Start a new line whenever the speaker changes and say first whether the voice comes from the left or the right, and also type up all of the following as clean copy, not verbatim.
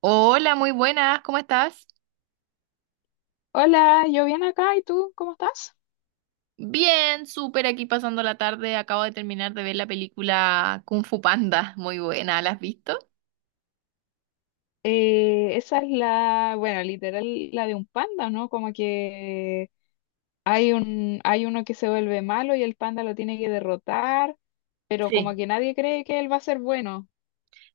right: Hola, muy buenas, ¿cómo estás?
left: Hola, yo bien acá, ¿y tú cómo estás?
right: Bien, súper aquí pasando la tarde. Acabo de terminar de ver la película Kung Fu Panda, muy buena, ¿la has visto?
left: Esa es bueno, literal, la de un panda, ¿no? Como que hay uno que se vuelve malo y el panda lo tiene que derrotar, pero como
right: Sí,
left: que nadie cree que él va a ser bueno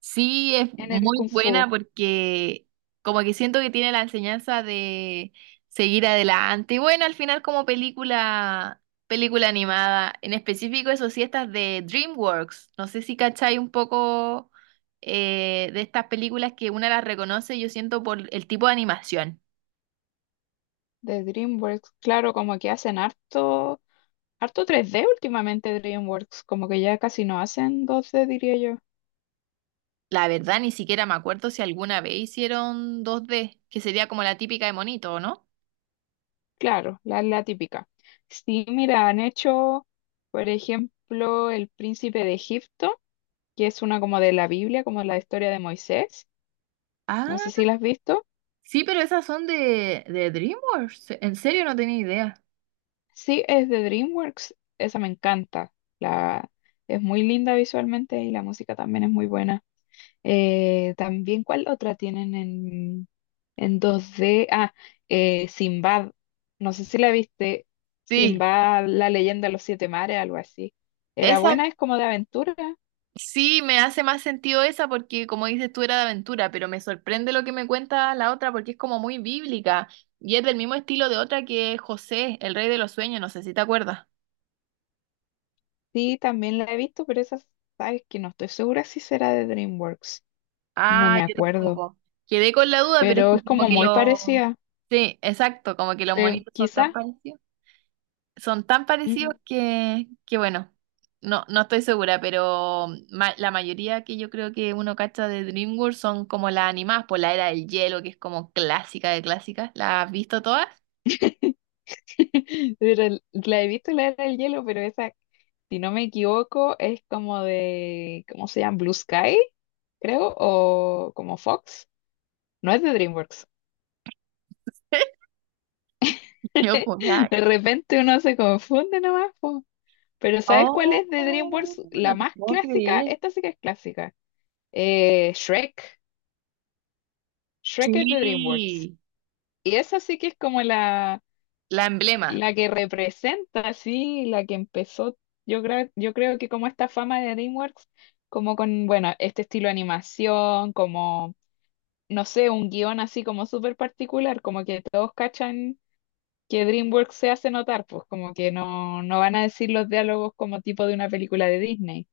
right: sí, es
left: en el
right: muy
left: Kung
right: buena
left: Fu
right: porque como que siento que tiene la enseñanza de seguir adelante. Y bueno, al final como película, película animada, en específico eso sí, estas de DreamWorks. No sé si cacháis un poco de estas películas que una las reconoce, yo siento por el tipo de animación.
left: de DreamWorks. Claro, como que hacen harto, harto 3D últimamente DreamWorks, como que ya casi no hacen 2D, diría yo.
right: La verdad, ni siquiera me acuerdo si alguna vez hicieron 2D, que sería como la típica de monito, ¿o no?
left: Claro, la típica. Sí, mira, han hecho, por ejemplo, El Príncipe de Egipto, que es una como de la Biblia, como la historia de Moisés. No
right: Ah,
left: sé si la has visto.
right: sí, pero esas son de DreamWorks. En serio, no tenía idea.
left: Sí, es de DreamWorks. Esa me encanta. La, es muy linda visualmente y la música también es muy buena. También, ¿cuál otra tienen en 2D? Ah, Sinbad. No sé si la viste.
right: Sí,
left: Sinbad, la leyenda de los siete mares, algo así. Era
right: esa
left: buena, es como de aventura.
right: sí me hace más sentido esa porque como dices tú era de aventura, pero me sorprende lo que me cuenta la otra porque es como muy bíblica y es del mismo estilo de otra que es José, el rey de los sueños, no sé si te acuerdas.
left: Sí, también la he visto, pero esa, sabes que no estoy segura si será de DreamWorks. No
right: Ah,
left: me
right: yo
left: acuerdo.
right: tampoco. Quedé con la duda, pero es
left: Pero
right: que
left: es
right: como
left: como
right: que
left: muy
right: lo...
left: parecida.
right: Sí, exacto, como que los monitos son tan
left: Quizá,
right: parecidos. Son tan parecidos
left: mm,
right: que bueno, no, no estoy segura, pero la mayoría que yo creo que uno cacha de DreamWorks son como las animadas por la Era del Hielo, que es como clásica de clásicas. ¿Las has visto todas?
left: pero la he visto la era del hielo, pero esa, si no me equivoco, es como de, ¿cómo se llama? Blue Sky, creo, o como Fox. No es de DreamWorks.
right: Yo juraba-
left: De repente uno se confunde nomás, po. Pero ¿sabes cuál es de
right: Oh,
left: DreamWorks? La
right: no te
left: más
right: puedo
left: clásica,
right: creer.
left: esta sí que es clásica. Shrek. Shrek es de DreamWorks.
right: Sí,
left: Y esa sí que es como la
right: la emblema.
left: La que representa, sí, la que empezó, yo creo que como esta fama de DreamWorks, como con, bueno, este estilo de animación, como, no sé, un guión así como súper particular, como que todos cachan que DreamWorks se hace notar, pues como que no, no van a decir los diálogos como tipo de una película de Disney.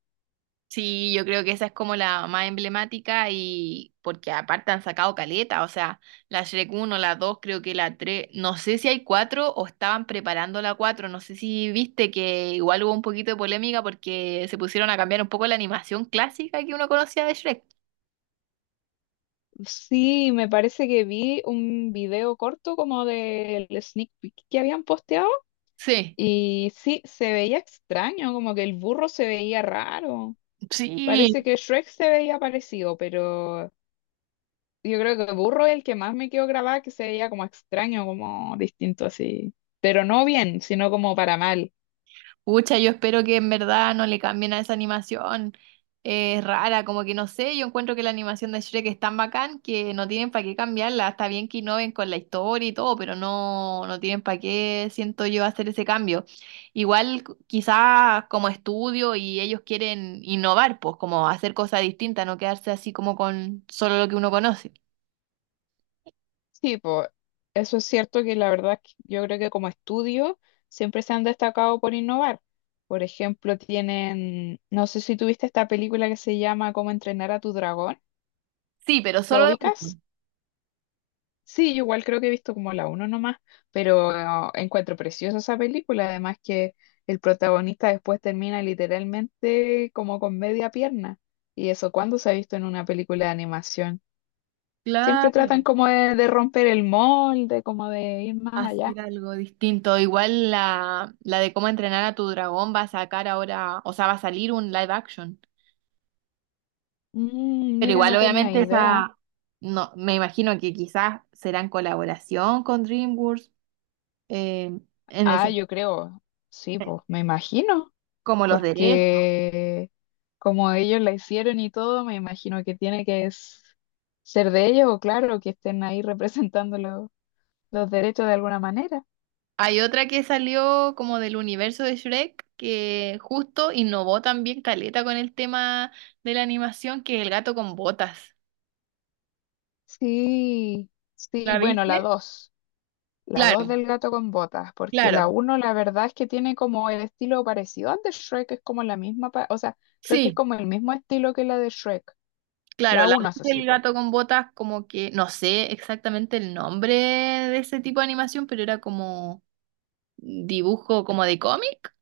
right: Sí, yo creo que esa es como la más emblemática y porque aparte han sacado caleta, o sea, la Shrek uno, la dos, creo que la tres, no sé si hay 4 o estaban preparando la cuatro, no sé si viste que igual hubo un poquito de polémica porque se pusieron a cambiar un poco la animación clásica que uno conocía de Shrek.
left: Sí, me parece que vi un video corto como del sneak peek que habían posteado
right: Sí,
left: y sí, se veía extraño, como que el burro se veía raro.
right: sí.
left: Parece que Shrek se veía parecido, pero yo creo que Burro es el que más me quedó grabado, que se veía como extraño, como distinto así. Pero no bien, sino como para mal.
right: Pucha, yo espero que en verdad no le cambien a esa animación. Es rara, como que no sé, yo encuentro que la animación de Shrek es tan bacán que no tienen para qué cambiarla. Está bien que innoven con la historia y todo, pero no, no tienen para qué, siento yo, hacer ese cambio. Igual quizás como estudio y ellos quieren innovar, pues como hacer cosas distintas, no quedarse así como con solo lo que uno conoce.
left: Sí, pues eso es cierto que la verdad que yo creo que como estudio siempre se han destacado por innovar. Por ejemplo, tienen, no sé si tuviste esta película que se llama Cómo entrenar a tu dragón.
right: Sí, pero
left: ¿La
right: solo lo mismo.
left: ubicas? Sí, yo igual creo que he visto como la uno nomás, pero encuentro preciosa esa película, además que el protagonista después termina literalmente como con media pierna. ¿Y eso, cuando se ha visto en una película de animación? Siempre
right: Claro.
left: tratan como de romper el molde, como de ir más allá.
right: Hacer algo distinto. Igual la de cómo entrenar a tu dragón va a sacar ahora, o sea, va a salir un live action. Pero
left: Mira,
right: igual,
left: no tenía
right: obviamente,
left: idea.
right: esa, no, me imagino que quizás será en colaboración con DreamWorks, eh, en
left: Ah,
right: ese,
left: yo creo, sí, pues me imagino.
right: como los derechos.
left: Porque como ellos la hicieron y todo, me imagino que tiene que ser de ellos o claro, que estén ahí representando los derechos de alguna manera.
right: Hay otra que salió como del universo de Shrek, que justo innovó también caleta con el tema de la animación, que es el gato con botas.
left: Sí, sí,
right: ¿La
left: bueno,
right: viste?
left: la dos
right: Claro,
left: del gato con botas, porque la
right: claro.
left: uno la verdad es que tiene como el estilo parecido al de Shrek, es como la misma, o sea, creo que es
right: Sí.
left: como el mismo estilo que la de Shrek,
right: Claro,
left: la
right: la voz
left: uno, eso sí,
right: del
left: po.
right: gato con botas, como que no sé exactamente el nombre de ese tipo de animación, pero era como dibujo como de cómic.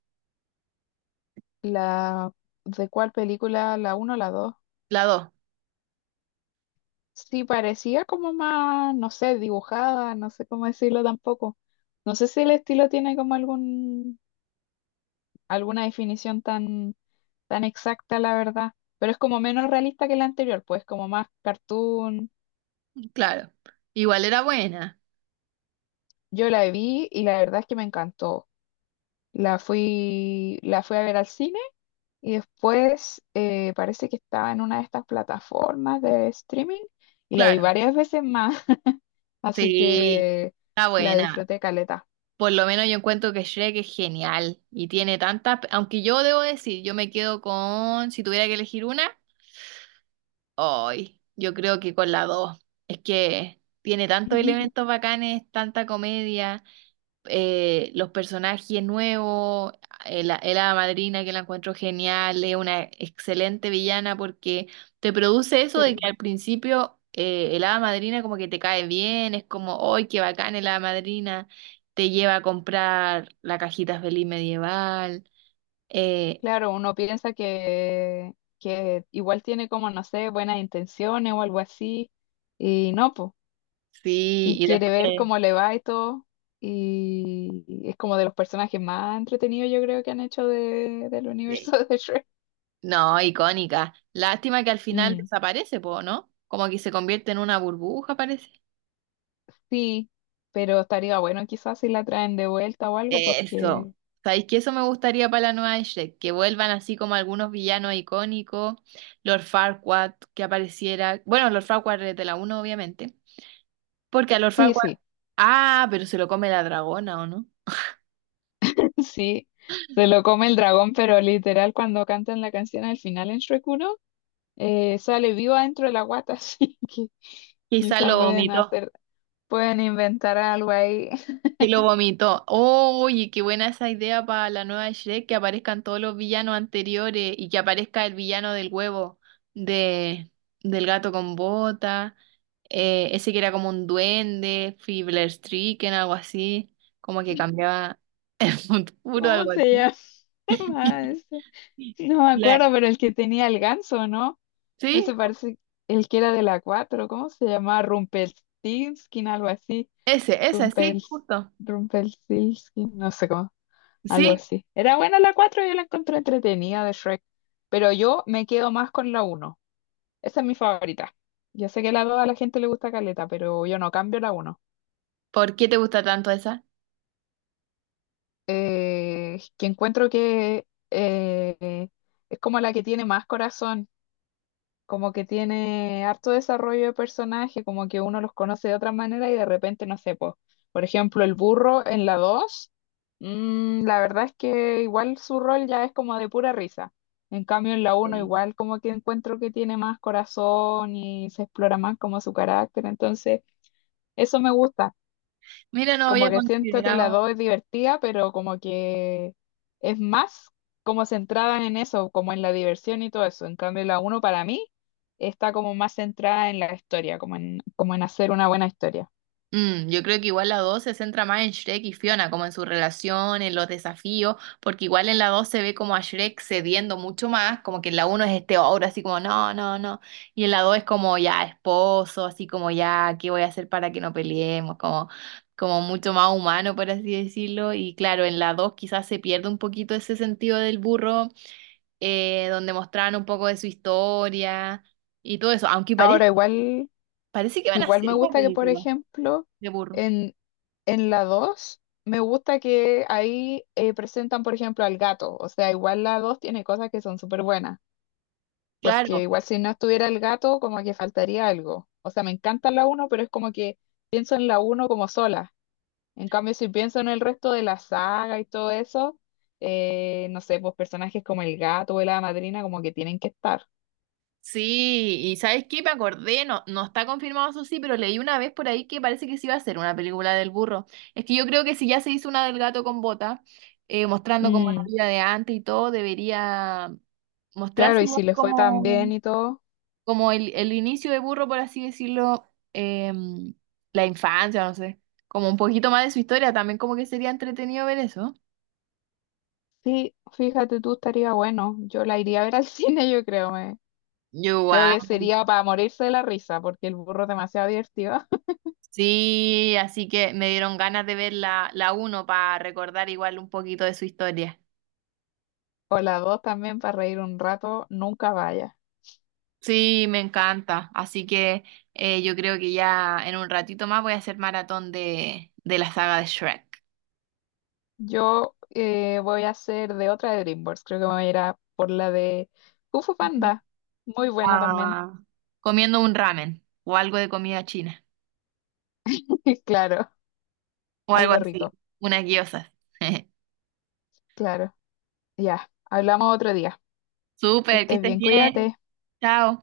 left: La, ¿de cuál película? La uno, o la dos.
right: La dos,
left: Sí, parecía como más, no sé, dibujada, no sé cómo decirlo tampoco. No sé si el estilo tiene como algún, alguna definición tan, tan exacta, la verdad, pero es como menos realista que la anterior, pues como más cartoon.
right: claro. Igual era buena,
left: Yo la vi y la verdad es que me encantó. La fui a ver al cine y después parece que estaba en una de estas plataformas de streaming y la vi
right: claro.
left: varias veces más, así
right: Sí,
left: que
right: está
left: la
right: buena.
left: disfruté caleta.
right: Por lo menos yo encuentro que Shrek es genial y tiene tantas, aunque yo debo decir, yo me quedo con, si tuviera que elegir una, hoy, yo creo que con la dos. Es que tiene tantos elementos bacanes, tanta comedia. Los personajes nuevos, el hada madrina que la encuentro genial, es una excelente villana porque te produce eso
left: Sí.
right: de que al principio el hada madrina como que te cae bien, es como, ¡ay, qué bacán el hada madrina! Te lleva a comprar la cajita feliz medieval, eh,
left: Claro, uno piensa que igual tiene como, no sé, buenas intenciones o algo así, y no, pues, y
right: sí, y
left: quiere ver
right: después,
left: cómo le va y todo, y es como de los personajes más entretenidos yo creo que han hecho del universo
right: eh,
left: de Shrek.
right: no, icónica. Lástima que al final
left: Mm,
right: desaparece, po, ¿no? Como que se convierte en una burbuja, parece.
left: sí, pero estaría bueno quizás si la traen de vuelta o algo, porque
right: Eso. ¿Sabéis que eso me gustaría para la nueva de Shrek? Que vuelvan así como algunos villanos icónicos, Lord Farquaad, que apareciera. Bueno, Lord Farquaad es de la uno obviamente. Porque a Lord
left: sí,
right: Farquaad.
left: sí,
right: Ah, pero se lo come la dragona, ¿o no?
left: sí, se lo come el dragón, pero literal cuando cantan la canción al final en Shrek uno. Sale viva dentro de la guata, así que
right: Quizá
left: quizá
right: lo vomitó.
left: pueden inventar algo ahí.
right: Que lo vomitó. Oye, qué buena esa idea para la nueva Shrek, que aparezcan todos los villanos anteriores y que aparezca el villano del huevo de, del gato con bota, ese que era como un duende, Stricken, algo así, como que cambiaba un puro,
left: ¿Cómo
right: algo
left: se
right: así.
left: llama ese? No me
right: La-
left: acuerdo, pero el que tenía el ganso, ¿no?
right: ¿Sí?
left: Ese parece el que era de la 4. ¿Cómo se llamaba? Rumpelstiltskin, algo así.
right: Ese, esa, sí,
left: Rumpels,
right: justo.
left: Rumpelstiltskin, no sé cómo, algo
right: Sí,
left: así. Era buena la 4, yo la encontré entretenida de Shrek, pero yo me quedo más con la uno. Esa es mi favorita. Yo sé que la 2 a la gente le gusta caleta, pero yo no cambio la uno.
right: ¿por qué te gusta tanto esa?
left: Que encuentro que es como la que tiene más corazón, como que tiene harto desarrollo de personaje, como que uno los conoce de otra manera y de repente, no sé, po, por ejemplo, el burro en la 2 la verdad es que igual su rol ya es como de pura risa. En cambio, en la uno
right: Sí.
left: igual como que encuentro que tiene más corazón y se explora más como su carácter, entonces... Eso me gusta.
right: Mira, no
left: Como
right: había
left: que siento que la
right: considerado.
left: 2 es divertida, pero como que es más como centrada en eso, como en la diversión y todo eso. En cambio, la uno para mí está como más centrada en la historia, como en, como en hacer una buena historia.
right: Mm, yo creo que igual la 2 se centra más en Shrek y Fiona, como en su relación, en los desafíos, porque igual en la 2 se ve como a Shrek cediendo mucho más, como que en la uno es este ogro así como no, no, no, y en la 2 es como ya esposo, así como ya, ¿qué voy a hacer para que no peleemos? Como, como mucho más humano, por así decirlo, y claro, en la 2 quizás se pierde un poquito ese sentido del burro, donde mostraban un poco de su historia y todo eso, aunque parece,
left: Ahora, igual,
right: parece que van a
left: igual
right: hacer
left: me
right: una
left: gusta que, por
right: película
left: ejemplo,
right: de burro.
left: en, en, la 2 me gusta que ahí presentan, por ejemplo, al gato. O sea, igual la 2 tiene cosas que son súper buenas.
right: Claro,
left: Porque igual si no estuviera el gato, como que faltaría algo. O sea, me encanta la uno pero es como que pienso en la uno como sola. En cambio, si pienso en el resto de la saga y todo eso, no sé, pues personajes como el gato o la madrina como que tienen que estar.
right: sí, y ¿sabes qué? Me acordé, no, no está confirmado eso sí, pero leí una vez por ahí que parece que sí iba a ser una película del burro. Es que yo creo que si ya se hizo una del gato con bota, mostrando como la
left: Mm,
right: vida de antes y todo, debería
left: claro,
right: mostrarse
left: y
right: igual
left: si le fue tan
right: como,
left: bien y todo.
right: como el inicio de burro, por así decirlo, em, la infancia, no sé, como un poquito más de su historia, también como que sería entretenido ver eso.
left: Sí, fíjate tú, estaría bueno. Yo la iría a ver al cine, yo creo. Me.
right: Yo
left: Creo
right: igual.
left: que sería para morirse de la risa, porque el burro es demasiado divertido.
right: Sí, así que me dieron ganas de ver la, la uno para recordar igual un poquito de su historia.
left: O las dos también para reír un rato, nunca vaya.
right: Sí, me encanta. Así que yo creo que ya en un ratito más voy a hacer maratón de la saga de Shrek.
left: Yo voy a hacer de otra de DreamWorks, creo que me voy a ir a por la de Kung Fu
right: Ujú.
left: Panda, muy buena también,
right: Ah, comiendo un ramen o algo de comida china
left: claro,
right: o algo
left: algo
right: así,
left: rico,
right: unas gyozas.
left: claro, ya, hablamos otro día, que
right: Súper, que
left: estés
right: estés
left: bien,
right: bien.
left: cuídate.
right: Chao.